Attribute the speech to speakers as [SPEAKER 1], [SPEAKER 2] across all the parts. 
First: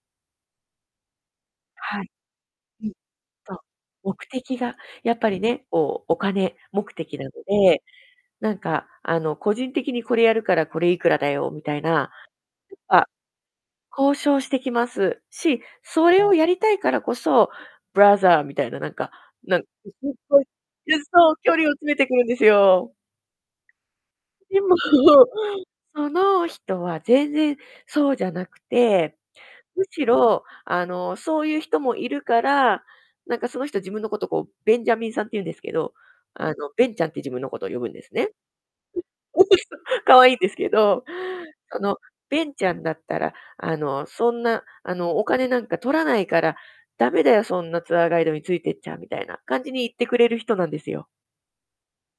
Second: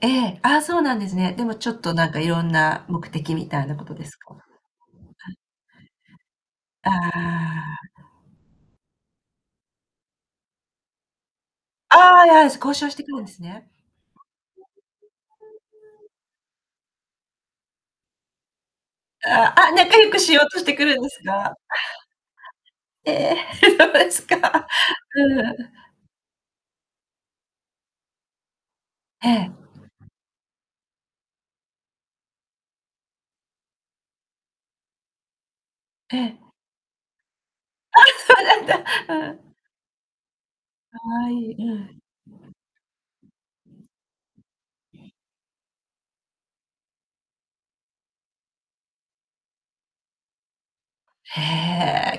[SPEAKER 1] ええ、ああ、そうなんですね。でもちょっと
[SPEAKER 2] は
[SPEAKER 1] な
[SPEAKER 2] い。
[SPEAKER 1] んかいろんな
[SPEAKER 2] うん、
[SPEAKER 1] 目的み
[SPEAKER 2] そう、
[SPEAKER 1] たいなことです
[SPEAKER 2] 目
[SPEAKER 1] か？は
[SPEAKER 2] 的がやっぱりね、こう、お金目
[SPEAKER 1] い、はいは
[SPEAKER 2] 的
[SPEAKER 1] い。
[SPEAKER 2] なの
[SPEAKER 1] あ
[SPEAKER 2] で、
[SPEAKER 1] あ。
[SPEAKER 2] なんかあの、個人的にこれやるからこれいくらだよみたいな、
[SPEAKER 1] ああ、や、す交
[SPEAKER 2] やっ
[SPEAKER 1] 渉して
[SPEAKER 2] ぱ、
[SPEAKER 1] くるんですね。
[SPEAKER 2] 交渉してきますし、それをやりたいからこそ、ブラザーみたいな、なんか、
[SPEAKER 1] あ
[SPEAKER 2] なん、
[SPEAKER 1] あ、あ、仲良くしよ うとしてくる
[SPEAKER 2] ゆ
[SPEAKER 1] ん
[SPEAKER 2] ず
[SPEAKER 1] です
[SPEAKER 2] そう、距
[SPEAKER 1] か？
[SPEAKER 2] 離を詰めてくるんですよ。
[SPEAKER 1] ええ、です
[SPEAKER 2] で
[SPEAKER 1] か。
[SPEAKER 2] も、
[SPEAKER 1] うん。
[SPEAKER 2] その人は全然そうじゃなくて、
[SPEAKER 1] ええ。
[SPEAKER 2] むしろ、あの、そういう人もいるから、なんかその人自分のことを、こう、ベンジャミンさんっていうんですけど、
[SPEAKER 1] ええ。
[SPEAKER 2] あの、ベンちゃんって自分のことを呼ぶんで
[SPEAKER 1] あ、
[SPEAKER 2] すね。
[SPEAKER 1] そうなんだ。うん。
[SPEAKER 2] そう、可愛いんですけ
[SPEAKER 1] 可
[SPEAKER 2] ど、
[SPEAKER 1] 愛い。う
[SPEAKER 2] その、
[SPEAKER 1] ん。
[SPEAKER 2] ベンちゃんだったら、あの、そんなあの、お金なんか取らないから、駄目だよ、そんなツアーガイドについてっちゃみたいな感じに言ってくれる人なんですよ。
[SPEAKER 1] へ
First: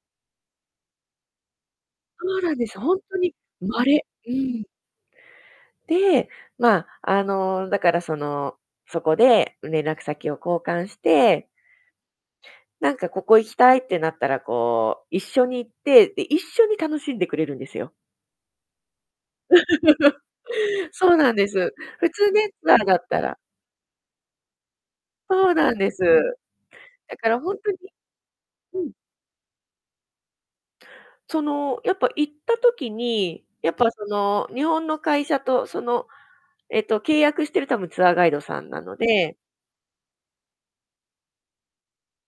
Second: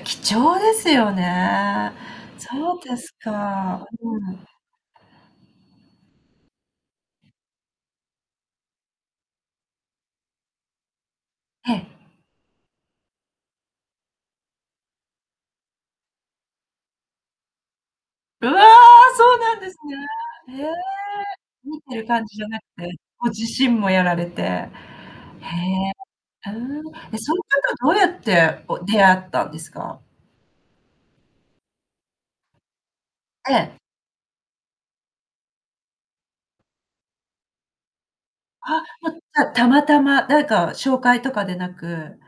[SPEAKER 1] え、貴重ですよね。
[SPEAKER 2] そうなんで
[SPEAKER 1] そ
[SPEAKER 2] す、
[SPEAKER 1] う
[SPEAKER 2] ほ
[SPEAKER 1] で
[SPEAKER 2] ん
[SPEAKER 1] す
[SPEAKER 2] とに
[SPEAKER 1] か。
[SPEAKER 2] 稀。う
[SPEAKER 1] うん。
[SPEAKER 2] ん。で、ま、あの、だからその、そこで連絡先を交換して
[SPEAKER 1] ええ。
[SPEAKER 2] なんかここ行きたいってなったら、こう、一緒に行って、で一緒に楽しんでくれるんですよ。
[SPEAKER 1] うわ、そうなんです ね。へえ、
[SPEAKER 2] そうなんです。
[SPEAKER 1] 見てる
[SPEAKER 2] 普
[SPEAKER 1] 感
[SPEAKER 2] 通
[SPEAKER 1] じじゃ
[SPEAKER 2] ね、
[SPEAKER 1] なく
[SPEAKER 2] ツアー
[SPEAKER 1] て、
[SPEAKER 2] だった
[SPEAKER 1] ご
[SPEAKER 2] ら
[SPEAKER 1] 自身もやられて。へえ。
[SPEAKER 2] そうなんです。
[SPEAKER 1] うーん。え、
[SPEAKER 2] だか
[SPEAKER 1] そうい
[SPEAKER 2] ら
[SPEAKER 1] う
[SPEAKER 2] ほんとに
[SPEAKER 1] 方はどうやって、こ
[SPEAKER 2] う
[SPEAKER 1] う、
[SPEAKER 2] ん。
[SPEAKER 1] 出会ったんですか？
[SPEAKER 2] その、やっぱ行った時に、や
[SPEAKER 1] え
[SPEAKER 2] っ
[SPEAKER 1] え。
[SPEAKER 2] ぱその、日本の会社とその、えっと、契約してる多分ツアーガイドさんな
[SPEAKER 1] あ、
[SPEAKER 2] の
[SPEAKER 1] ま、じ
[SPEAKER 2] で。
[SPEAKER 1] ゃたまたま、誰か紹介とかでなく